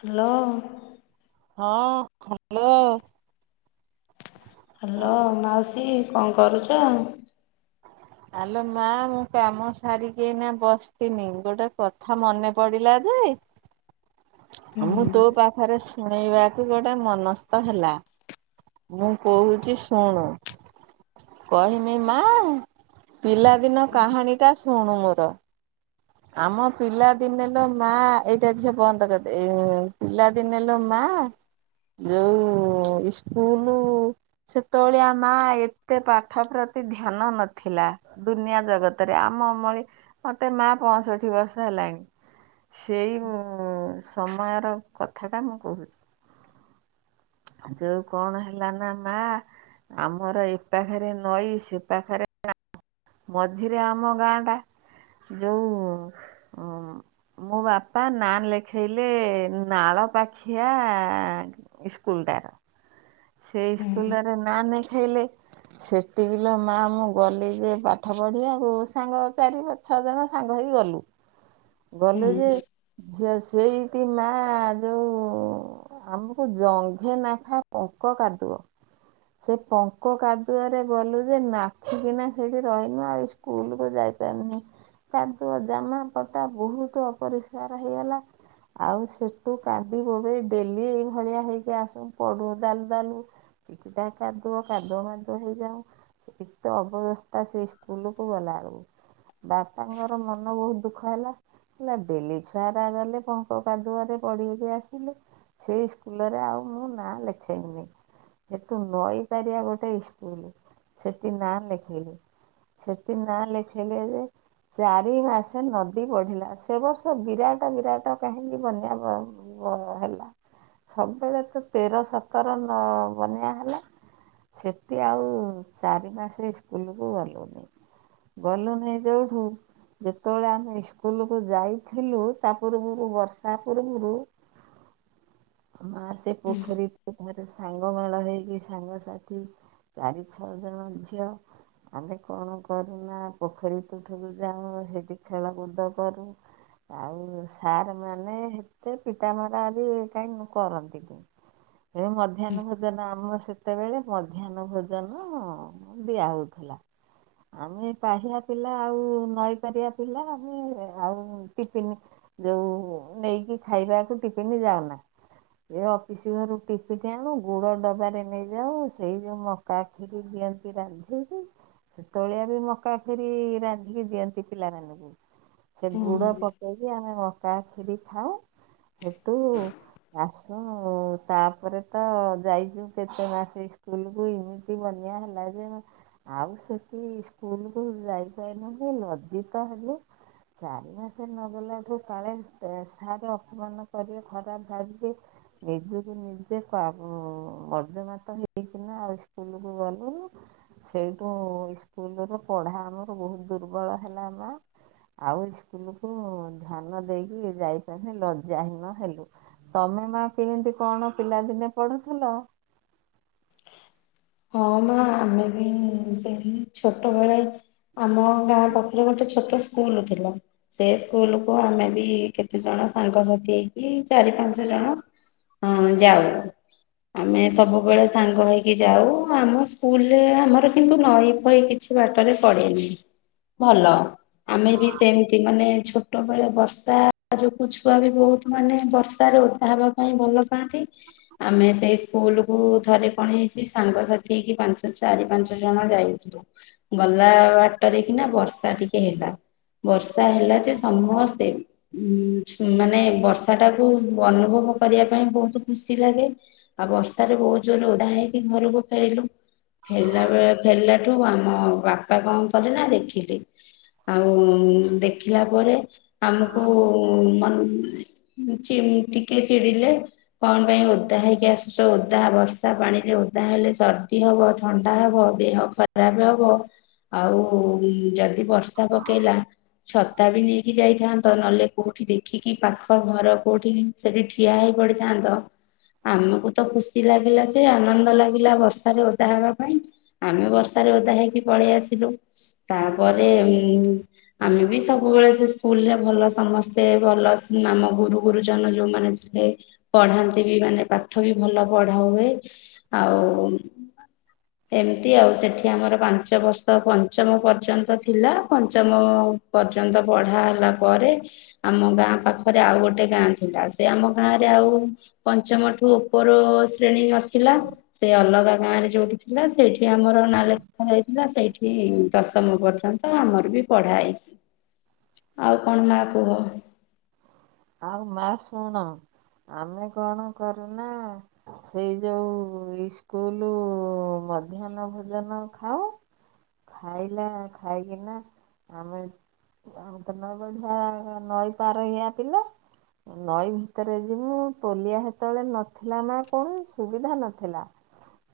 Hello. ହଁ hello. Hello ମାଉସୀ କଣ କରୁଚ? ଆଲୋ ମା ମୁଁ କାମ ସାରିକି ନା ବସିଥନି, ଗୋଟେ କଥା ମନେ ପଡ଼ିଲା ଯେ ହୁଁ ଆଉ ମୁଁ ତୋ ପାଖରେ ଶୁଣେଇବାକୁ ଗୋଟେ ମନସ୍ଥ ହେଲା, ମୁଁ କହୁଛି ଶୁଣୁ। କହମି ମା ପିଲାଦିନ କାହାଣୀଟା ଶୁଣୁ ମୋର। ଆମ ପିଲା ଦିନେ ଲୋ ମା, ଏଇଟା ଝିଅ ବନ୍ଦ କରିଦେ ପିଲା ଦିନେ ଲୋ ମା ଯୋଉ ଇସ୍କୁଲ ସେତେବେଳିଆ ମା ଏତେ ପାଠ ପ୍ରତି ଧ୍ୟାନ ନଥିଲା। ଦୁନିଆ ଜଗତରେ ଆମ ଅମଳେ, ମତେ ମା ପଞ୍ଚଷଠି ବର୍ଷ ହେଲାଣି, ସେଇ ଉଁ ସମୟର କଥାଟା ମୁଁ କହୁଛି ଯୋଉ କଣ ହେଲା ନା ମା ଆମର ଏ ପାଖରେ ନଈ, ସେ ପାଖରେ [unintelligible] ମଝିରେ ଆମ ଗାଁଟା, ଯୋଉ ମୋ ବାପା ନାଁ ଲେଖେଇଲେ ନାଳ ପାଖିଆ ଇସ୍ ସ୍କୁଲଟାର, ସେ ହୁଁ ସ୍କୁଲଟାରେ ନା ନେଖେଇଲେ। ସେଠିକି ଲୋ ମା ମୁଁ ଗଲି ଯେ ପାଠ ପଢିବାକୁ, ସାଙ୍ଗ ଚାରି ଛଅ ଜଣ ସାଙ୍ଗ ହେଇକି ଗଲୁ। ହୁଁ ଗଲେୁ ଯେ ହୁଁ ଝିଅ ସେଇଠି ମା, ଯୋଉ ଆମକୁ ଜଙ୍ଘେ ନେଖା ପଙ୍କ କାଦୁଅ। ସେ ପଙ୍କ କାଦୁଆରେ ଗଲୁ ଯେ ନାଖିକିନା ସେଠି ରହିନୁ ଆଇ ସ୍କୁଲ କୁ ଯାଇପାଇନି ନେଇଁ। କାଦୁଅ ଜାମା ପଟା ବହୁତ ଅପରିଷ୍କାର ହେଇଗଲା। ଆଉ ସେଠୁ କାନ୍ଦି ବୋବେଇ ଡେଲି ଏଇଭଳିଆ ହେଇକି ଆସୁ ପଡୁ ଦାଲୁ ଦାଲୁ ଚିକିଟା କାଦୁଅ କାଦୁଅ ମାଦୁଅ ହେଇଯାଉ ଏତେ ଅବବସ୍ଥା ସେଇ ସ୍କୁଲକୁ ଗଲାବେଳକୁ। ବାପାଙ୍କର ମନ ବହୁତ ଦୁଃଖ ହେଲା। କଇଲା ଡେଲି ଛୁଆରା ଗଲେ ପଙ୍କ କାଦୁଆରେ ପଡି ଉଠିକି ଆସିଲେ। ସେଇ ସ୍କୁଲରେ ଆଉ ମୁଁ ନାଁ ଲେଖି ଇମିନେଇ ହେଟୁ ନଈପାରିଆ ଗୋଟେ ଇସ୍କୁଲ ସେଠି ନାଁ ଲେଖେଇଲି ସେଠି ନାଁ ଲେଖେଇଲେ ଯେ ଚାରି ମାସେ ନଦୀ ବଢିଲା ସେ ବର୍ଷ ବିରାଟ ବିରାଟ କାହିଁକି ବନ୍ୟା ବ ହେଲା ସବୁବେଳେ ତ ତେର ସତର ନ ବନ୍ୟା ହେଲା। ସେଠି ଆଉ ଚାରି ମାସେ ଇସ୍କୁଲକୁ ଗଲୁନି। ଗଲୁନେଇ ଯୋଉଠୁ ଯେତେବେଳେ ଆମେ ଇସ୍କୁଲକୁୁ ଯାଇଥିଲୁ ତା ପୂର୍ବରୁ ବର୍ଷା ପୂର୍ବରୁ ମା ସେ ପୋଖରୀ ସେଠାରେ ସାଙ୍ଗ ମେଳ ହେଇକି ସାଙ୍ଗସାଥି ଚାରି ଛଅ ଜଣ ଝିଅ ଆମେ କଣ କରୁନା ପୋଖରୀ ତୁଠକୁ ଯାଉ ସେଠି ଖେଳକୁଦ କରୁ। ଆଉ ସାର୍ ମାନେ ହେତେ ପିଟାମରା ବି କାହିଁ କରନ୍ତିନି। ଏ ମଧ୍ୟାହ୍ନ ଭୋଜନ ଆମ ସେ ସେତେବେଳେ ମଧ୍ୟାହ୍ନ ଭୋଜନ ଦିଆହଉଥିଲା। ଆମେ ପାହିଆ ପିଲା ଆଉ ନଈପାରିବା ପିଲା ଆମେ ଆଉଟିପିନ ଯୋଉ ନେଇକି ଖାଇବାକୁ ଟିଫିନ ଯାଉନା ଏ ଅଫିସ ଘରୁ ଟିପିନି ଆଣୁ ଗୁଡ ଡବାରେ ନେଇଯାଉ ସେଇ ଯୋଉ ମକା ଖିରି ଦିଅନ୍ତି ରାନ୍ଧିକି ସେତଳିଆ ବି ମକା ଖିରି ରାନ୍ଧିକି ଦିଅନ୍ତି ପିଲାମାନଙ୍କୁ। ସେ ହୁଁ। ଗୁଡ ପକେଇକି ଆମେ ମକା ଖିରି ଖାଁଉ ହେଟୁ ଆସୁ ତାପରେ ତ ଯାଇଛୁ କେତେ ମାସେ ଇସ୍କୁଲକୁୁ ଏମିତି ବନ୍ୟା ହେଲା ଯେ ଆଉ ସେଠି ସ୍କୁଲକୁ ଯାଇପାରିଲୁନେଇ ଲଜିତ ହେଲୁ। ଚାରି ମାସ ନଗଲାଠୁ କାଳେ ସାର ଅପମାନ କରିବେ ଖରାପ ଭାବିବେ ନିଜକୁ ନିଜେ ବର୍ଜମାତ ହେଇକିନା ଆଉ ସ୍କୁଲକୁ ଗଲୁନୁ। ସେଇଠୁ ସ୍କୁଲ ର ପଢା ଆମର ବହୁତ ଦୁର୍ବଳ ହେଲା ମା। ଆଉ ସ୍କୁଲ କୁ ଧ୍ୟାନ ଦେଇକି ଯାଇପାରିନି, ଲଜ୍ଜା ହୀନ ହେଲୁ। ତମେ ମା କେମିତି କଣ ପିଲା ଦିନେ ପଢୁଥିଲ? ହଁ ମା ଆମେ ବି ସେମିତି ଛୋଟବେଳେ ଆମ ଗାଁ ପାଖରେ ଗୋଟେ ଛୋଟ ସ୍କୁଲ ଥିଲା, ସେ ସ୍କୁଲ କୁ ଆମେ ବି କେତେ ଜଣ ସାଙ୍ଗସାଥି ହେଇକି ଚାରି ପାଞ୍ଚ ଜଣ ଯାଉ। ଆମେ ସବୁବେଳେ ସାଙ୍ଗ ହେଇକି ଯାଉ। ଆମ ସ୍କୁଲରେ ଆମର କିନ୍ତୁ ନଈ ଫଇ କିଛି ବାଟରେ ପଡେନି। ଭଲ ଆମେ ବି ସେମିତି ମାନେ ଛୋ ଛୋଟବେଳେ ବର୍ଷା ଯୋଗୁଁ ଛୁଆ ବି ବହୁତ ମାନେ ବର୍ଷା ରେ ଓଦା ହେବା ପାଇଁ ଭଲ ପାଆନ୍ତି। ଆମେ ସେଇ ସ୍କୁଲ କୁ ଥରେ କଣ ହେଇଛି ସାଙ୍ଗସାଥି ଠିକ୍ ପାଞ୍ଚ ଚାରି ପାଞ୍ଚ ଜଣ ଯାଇଥିଲୁ। ଗଲା ବାଟରେ କି ନା ବର୍ଷା ଟିକେ ହେଲା। ବର୍ଷା ହେଲା ଯେ ସମସ୍ତେ ଉ ମାନେ ବର୍ଷା ଟାକୁ ଅନୁଭବ କରିବା ପାଇଁ ବହୁତ ଖୁସି ଲାଗେ। ଆଉ ବର୍ଷାରେ ବହୁତ ଜୋରରେ ଓଧା ହେଇକି ଘରକୁ ଫେରିଲୁ ଫେରିଲା ବେ ଫେରିଲାଠୁ ଆମ ବାପା କଣ କଲେ ନା ଦେଖିଲେ। ଆଉ ଦେଖିଲା ପରେ ଆମକୁ ମନ୍ ହୁଁ ଚି ମୁଁ ଟିକେ ଚିଡିଲେ କଣ ପାଇଁ ଓଦା ହେଇକି ଆସଚ। ଓଦା ବର୍ଷା ପାଣିରେ ଓଦା ହେଲେ ସର୍ଦି ହବ, ଥଣ୍ଡା ହବ, ଦେହ ଖରାପ ହବ, ଆଉ ଯଦି ଯଦି ବର୍ଷା ପକେଇଲା ଛତା ବି ନେଇକି ଯାଇଥାନ୍ତ। ନହେଲେ କୋଉଠି ଦେଖିକି ପାଖ ଘର କୋଉଠି ସେଠି ଠିଆ ହେଇ ପଡିଥାନ୍ତ। ଆମକୁ ତ ଖୁସି ଲାଗିଲା ଯେ ଆନନ୍ଦ ଲାଗିଲା ବର୍ଷ ବର୍ଷାରେ ଓଦା ହେବା ପାଇଁ ଆମେ ବର୍ଷାରେ ଓଦା ହେଇକି ପଳେଇ ଆସିଲୁ। ତାପରେ ଉଁ ଆମେ ବି ସବୁବେଳେ ସେ ସ୍କୁଲ ରେ ଭଲ ସମସ୍ତେ ଭଲ ଆମ ଗୁରୁ ଗୁରୁଜନ ଯୋଉମାନେ ରେ ପଢାନ୍ତି ବି ମାନେ ପାଠ ବି ଭଲ ପଢା ହୁଏ। ଆଉ ଏମିତି ଆଉ ସେଠି ଆମର ପାଞ୍ଚ ବର୍ଷ ପଞ୍ଚମ ପର୍ଯ୍ୟନ୍ତ ଥିଲା। ପଞ୍ଚମ ପର୍ଯ୍ୟନ୍ତ ପଢା ହେଲା ପରେ ଆମ ଗାଁ ପାଖରେ ଆଉ ଗୋଟେ ଗାଁ ଥିଲା। ସେ ଆମ ଗାଁ ରେ ଆଉ ପଞ୍ଚମଠୁ ଉପର ଶ୍ରେଣୀ ନଥିଲା। ସେ ଅଲଗା ଗାଁ ରେ ଯୋଉଠି ଥିଲା ସେଇଠି ଆମର ନାଲେଖା ଯାଇଥିଲା। ସେଇଠି ଦଶମ ପର୍ଯ୍ୟନ୍ତ ତ ଆମର ବି ପଢା ହେଇଚି। ଆଉ କଣ ମା କୁହ? ଆଉ ମା ଶୁଣ ଆମେ କଣ କରୁନା ସେଇ ଯୋଉ ଇସ୍କୁଲ ମଧ୍ୟାହ୍ନ ଭୋଜନ ଖାଉ। ଖାଇଲା ଖାଇକିନା ଆମେ ଆଉ ତ ନଈ ବଢିଆ ନଈ ପାର ଏଇଆ ପିଲା। ନଈ ଭିତରେ ଯିବୁ, ପୋଲିଆ ହେତୋବେଳେ ନଥିଲା ନା କଣ ସୁବିଧା ନଥିଲା।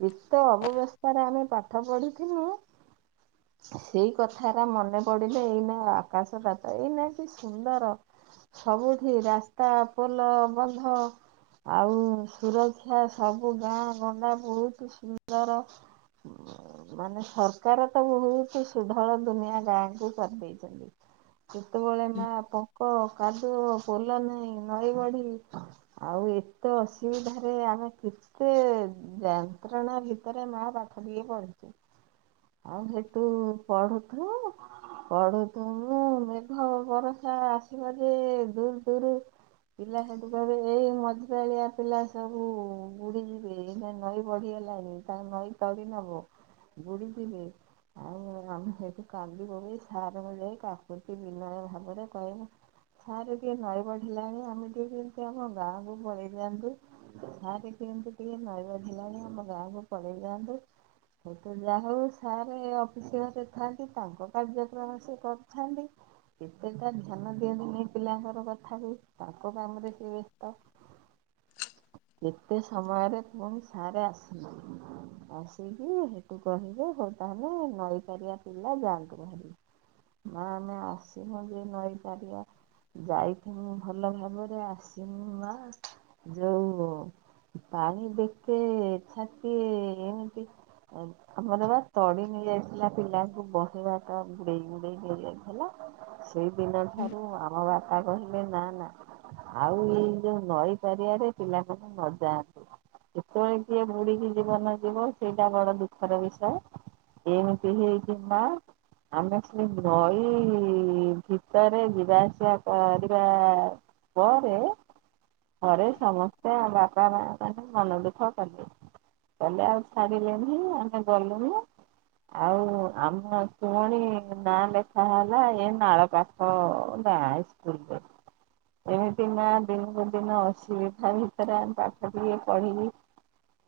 ବିତ ଅବବେସ୍ଥରେ ଆମେ ପାଠ ପଢ଼ିଥିନୁ। ସେଇ କଥାରା ମନେ ପଡିଲେ ଏଇ ନା ଆକାଶ ପାତା ଏଇନା କି ସୁନ୍ଦର। ସବୁଠି ରାସ୍ତା, ପୋଲ, ବନ୍ଧ ଆଉ ସୁରକ୍ଷା ସବୁ ଗାଁ ଗଣ୍ଡା ବୋହୁତ ସୁନ୍ଦର। ମାନେ ସରକାର ତ ବୋହୁତ ସୁଧଳ ଦୁନିଆ ଗାଁଙ୍କୁ କରିଦେଇଚନ୍ତି। ସେତେବେଳେ ମା ପଙ୍କ, କାଦୁଅ, ପୋଲ ନାହିଁ, ନଈ ବଢି ଆଉ ଏତେ ଅସୁବିଧା ରେ ଆମେ କିଛ କେତେ ଯାନ୍ତ୍ରଣା ଭିତରେ ମା ପାଠ ଟିକେ ପଢିଛୁ। ଆଉ ହେଠୁ ପଢୁଥା ପଢୁଥିମୁଁ ମେଘ ବରସା ଆସିବ ଯେ ଦୂରୁ ଦୂରୁ ପିଲା ହେଠୁ କହିବେ ଏଇ ମଝିପାଳିଆ ପିଲା ସବୁ ବୁଡି ଯିବେ। ଏଇନେ ନଈ ବଢିଗଲଣିି ହେଲାଣି ତା ନଈ ତଡି ନବ ବୁଡିଯିବେ। ଆଉ ଆମେ ସେଠି କାନ୍ଦି ବୋବେଇ ସାରକୁ ଯାଇ କାକୁତି ବିନୟ ଭାବରେ କହିବୁ। ସାର ଟିକେ ନଈ ବଢ଼ିଲାଣି ଆମେ ଟିକେ ଯେମିତି ଆମ ଗାଁକୁ ପଳେଇ ଯାଆନ୍ତୁ। ସାରେ କେମତି ଟିକେ ନଈ ବାଢିଲାଣି ଆମ ଗାଁକୁ ପଳେଇ ଯାଆନ୍ତୁ। ସେ ତ ଯା ହୋଉ ସାର୍ ଅଫିସ ଘରେ ଥାନ୍ତି ତାଙ୍କ କାର୍ଯ୍ୟକ୍ରମ ସେ କରିଥାନ୍ତି। କେତେଟା ଝ ଧ୍ୟାନ ଦିଅନ୍ତିନି ପିଲାଙ୍କ କଥାକୁ ତାଙ୍କ କାମରେ ସେ ବ୍ୟସ୍ତ। କେତେ ସମୟରେ ପୁଣି ସାରେ ଆସୁନା। [inaudible] ଆସିକି ସେଠୁ କହିବେ ହୋଉ ତାହେଲେ ନଈପାରିବା ପିଲା ଯାଆନ୍ତୁ ଭହାରିବି। ମା ନେ ଆସିନୁ ଯେ ନଈପାରିବା ଯାଇଥିନୁ ଭଲ ଭାବରେ ଆସିନୁ ମା ଯୋଉ ପାଣି ବେଖେ ଛାତିଏ ଏମିତି ଆମର ବା ତଡି ନେଇଯାଇଥିଲା ପିଲାଙ୍କୁ ବହେବାଟ ବୁଡେଇ ବୁଡେଇ ନେଇଯାଇ ଥିଲା। ସେଇ ଦିନ ଠାରୁ ଆମ ବାପ ତା କହିଲେ ନା ନା ଆଉ ଏଇ ଯୋଉ ନଈ ପାରିଆରେ ପିଲାମାନେ ନ ଯାଆନ୍ତୁ। କେତେବେଳେ କିଏ ବୁଡିକି ଜୀବନ ଯିବ ସେଇଟା ବଡ ଦୁଃଖର ବିଷୟ। ଏମିତି ହେଇଛି ନା ଆମେ ସେ ନଈ ଭିତରେ ଯିବା ଆସିବା କରିବା ପରେ ଘରେ ସମସ୍ତେ ଆ ବାପା ମା ମାନେ ମନ ଦୁଃଖ କଲେ। କଲେ ଆଉ ଛାଡିଲେନି ଆମେ ଗଲୁନି। ଆଉ ଆମ ଫୁଣି ନାଁ ଲେଖା ହେଲା ଏଇ ନାଳ ପାଖ ହଁ ଗାଁ ସ୍କୁଲ୍‌ରେ। ଏମିତି ମା ଦିନକୁ ଦିନ ଅସୁବିଧା ଭିତରେ ଆମେ ପାଠ ଟିକେ ପଢିକି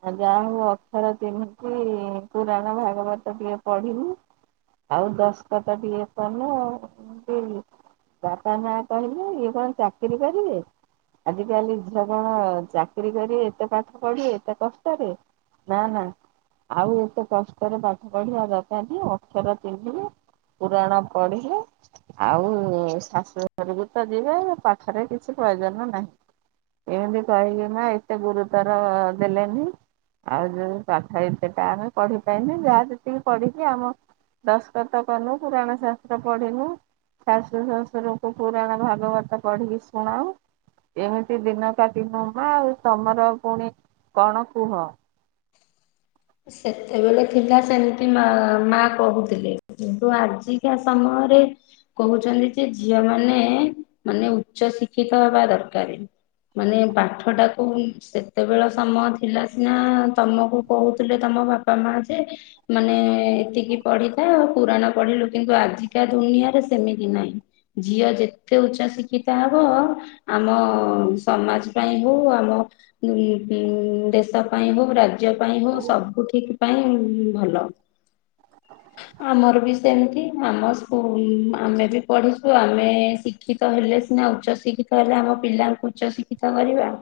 ଆଉ ଯାହା ଅକ୍ଷର ଛିହ୍ନିକି ପୁରାଣ ଭାଗବତ ଟିକେ ପଢିଲି। ଆଉ ଦସଖତ ଟିକେ କଲୁ ଆଉ [inaudible] ବାପା, ମା କହିଲେ ଇଏ କଣ ଚାକିରି କରିବେ? ଆଜି କାଲି ଝିଅ କଣ ଚାକିରୀ କରିବେ ଏତେ ପାଠ ପଢେ ଏତେ କଷ୍ଟରେ। ନା ନା ଆଉ ଏତେ କଷ୍ଟରେ ପାଠ ପଢିବା ଦରକାରା ନାହଁ ଅକ୍ଷର ଛିହ୍ନି‌ଲେ। ପୁରାଣ ପଢିଲେ ଆଉ ଶାଶୁଘରକୁ ତ ଯିବେ ପାଠରେ କିଛି ପ୍ରୟୋଜନ ନାହିଁ। ଏନ୍ତି କହି କିନା ଏତେ ଗୁରୁତ୍ୱର ଦେଲେନି। ଆଉ ଯେଉଁ ପାଠ ଅତେ ଟାଣେ ପଢ଼ିପାରିନି ଯାହା ଯେତିକି ପଢ଼ିଚି ଆମ ଦଶଖତ କଲୁ ପୁରାଣ ଶାସ୍ତ୍ର ପଢ଼ିଲୁ। ଶାଶୁ ଶାଶୁରଙ୍କୁ ପୁରାଣ ଭାଗବତ ପଢିକି ଶୁଣାଉ। ଏମିତି ଦିନ କାଟି ଦବା ଆଉ ତମର ପୁଣି କଣ କୁହ? ସେତେବେଳେ ଥିଲା ସେମିତି ମା କହୁଥିଲେ କିନ୍ତୁ ଆଜିକା ସମୟରେ। କହୁଛନ୍ତି ଯେ ଝିଅ ମାନେ ମାନେ ଉଚ୍ଚ ଶିକ୍ଷିତା ହବା ଦରକାର। ମାନେ ପାଠ ଟାକୁ ସେତେବେଳ ସମୟ ଥିଲା ସିନା ତମକୁ କହୁ ହେଲେ ତମ ବାପା ମା ଯେ ମାନେ ଏତିକି ପଢ଼ିଥା ପୁରୁଣା ପଢ଼ିଲୁ କିନ୍ତୁ ଆଜିକା ଦୁନିଆରେ ସେମିତି ନାହିଁ। ଝିଅ ଯେତେ ଉଚ୍ଚା ଶିକ୍ଷିତା ହବ ଆମ ସମାଜ ପାଇଁ ହଉ ଆମ ଉଁ ଉଁ ଦେଶ ପାଇଁ ହଉ ରାଜ୍ୟ ପାଇଁ ହଉ ସୁଠିକ ପାଇଁ ଭଲ। ହ [unintelligible] ଆମର ବି ସେମିତି ଆମ ସ୍କୁଲ ଆମେ ବି ପଢିଛୁ ଆମେ ସି ଶିକ୍ଷିତ ହେଲେ ସିନା ଉଚ୍ଚ ଶିକ୍ଷିତ ହେଲେ ସିନା ଆମ ପିଲାଙ୍କୁ ଉଚ୍ଚଶିକ୍ଷିତା କରିବା।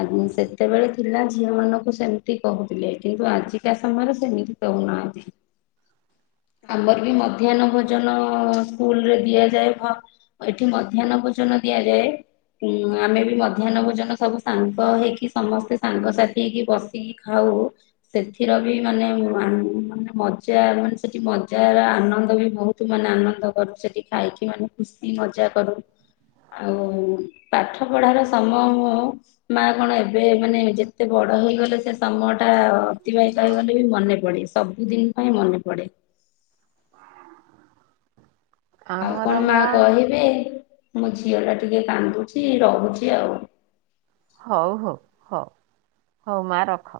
ଆଗୁ ସେତେବେଳେ ଥିଲା ଝିଅ ମାନଙ୍କୁ ସେମିତି କହୁ ଥିଲେ କିନ୍ତୁ ଆଜିକା ସମୟରେ ସେମିତି କହୁନାହାନ୍ତି। ଆମର ବି ମଧ୍ୟାନ ଭୋଜନ ସ୍କୁଲରେ ଦିଆଯାଏ ଭ ଏଠି ମଧ୍ୟାନ ଭୋଜନ ଦିଆଯାଏ। ଉଁ ଆମେ ବି ମଧ୍ୟାନ ଭୋଜନ ସବୁ ସାଙ୍ଗ ହେଇକି ସମସ୍ତେ ସାଙ୍ଗସାଥି ହେଇକି ବସିକି ଖାଉ। ସେଥିରେ ବି ମାନେ ମାନେ ମଜା ମାନେ ସେଠି ମଜାର ଆନନ୍ଦ ବି ବହୁତ। ତୁ ମାନେ ଆନନ୍ଦ କରୁ ସେଠି ଖାଇକି ମାନେ ଖୁସି ମଜା କରୁ। ଆଉ ପାଠ ପଢ଼ାର ସମୟ ମୁଁ ମା କଣ ଏବେ ମାନେ ଯେତେ ବଡ ହେଇଗଲେ ସେ ସମୟ ଟା ଅତିବାହିତ ହେଇଗଲେ ବି ମନେ ପଡେ ସବୁଦିନ ପାଇଁ ମନେ ପଡେ। ଆଉ କଣ ମା କହିବି ମୋ ଝିଅ ଟା ଟିକେ କାନ୍ଦୁଛି ରହୁଛି ଆଉ। ହଉ ହଉ ହଉ ହଉ ମା ରଖ।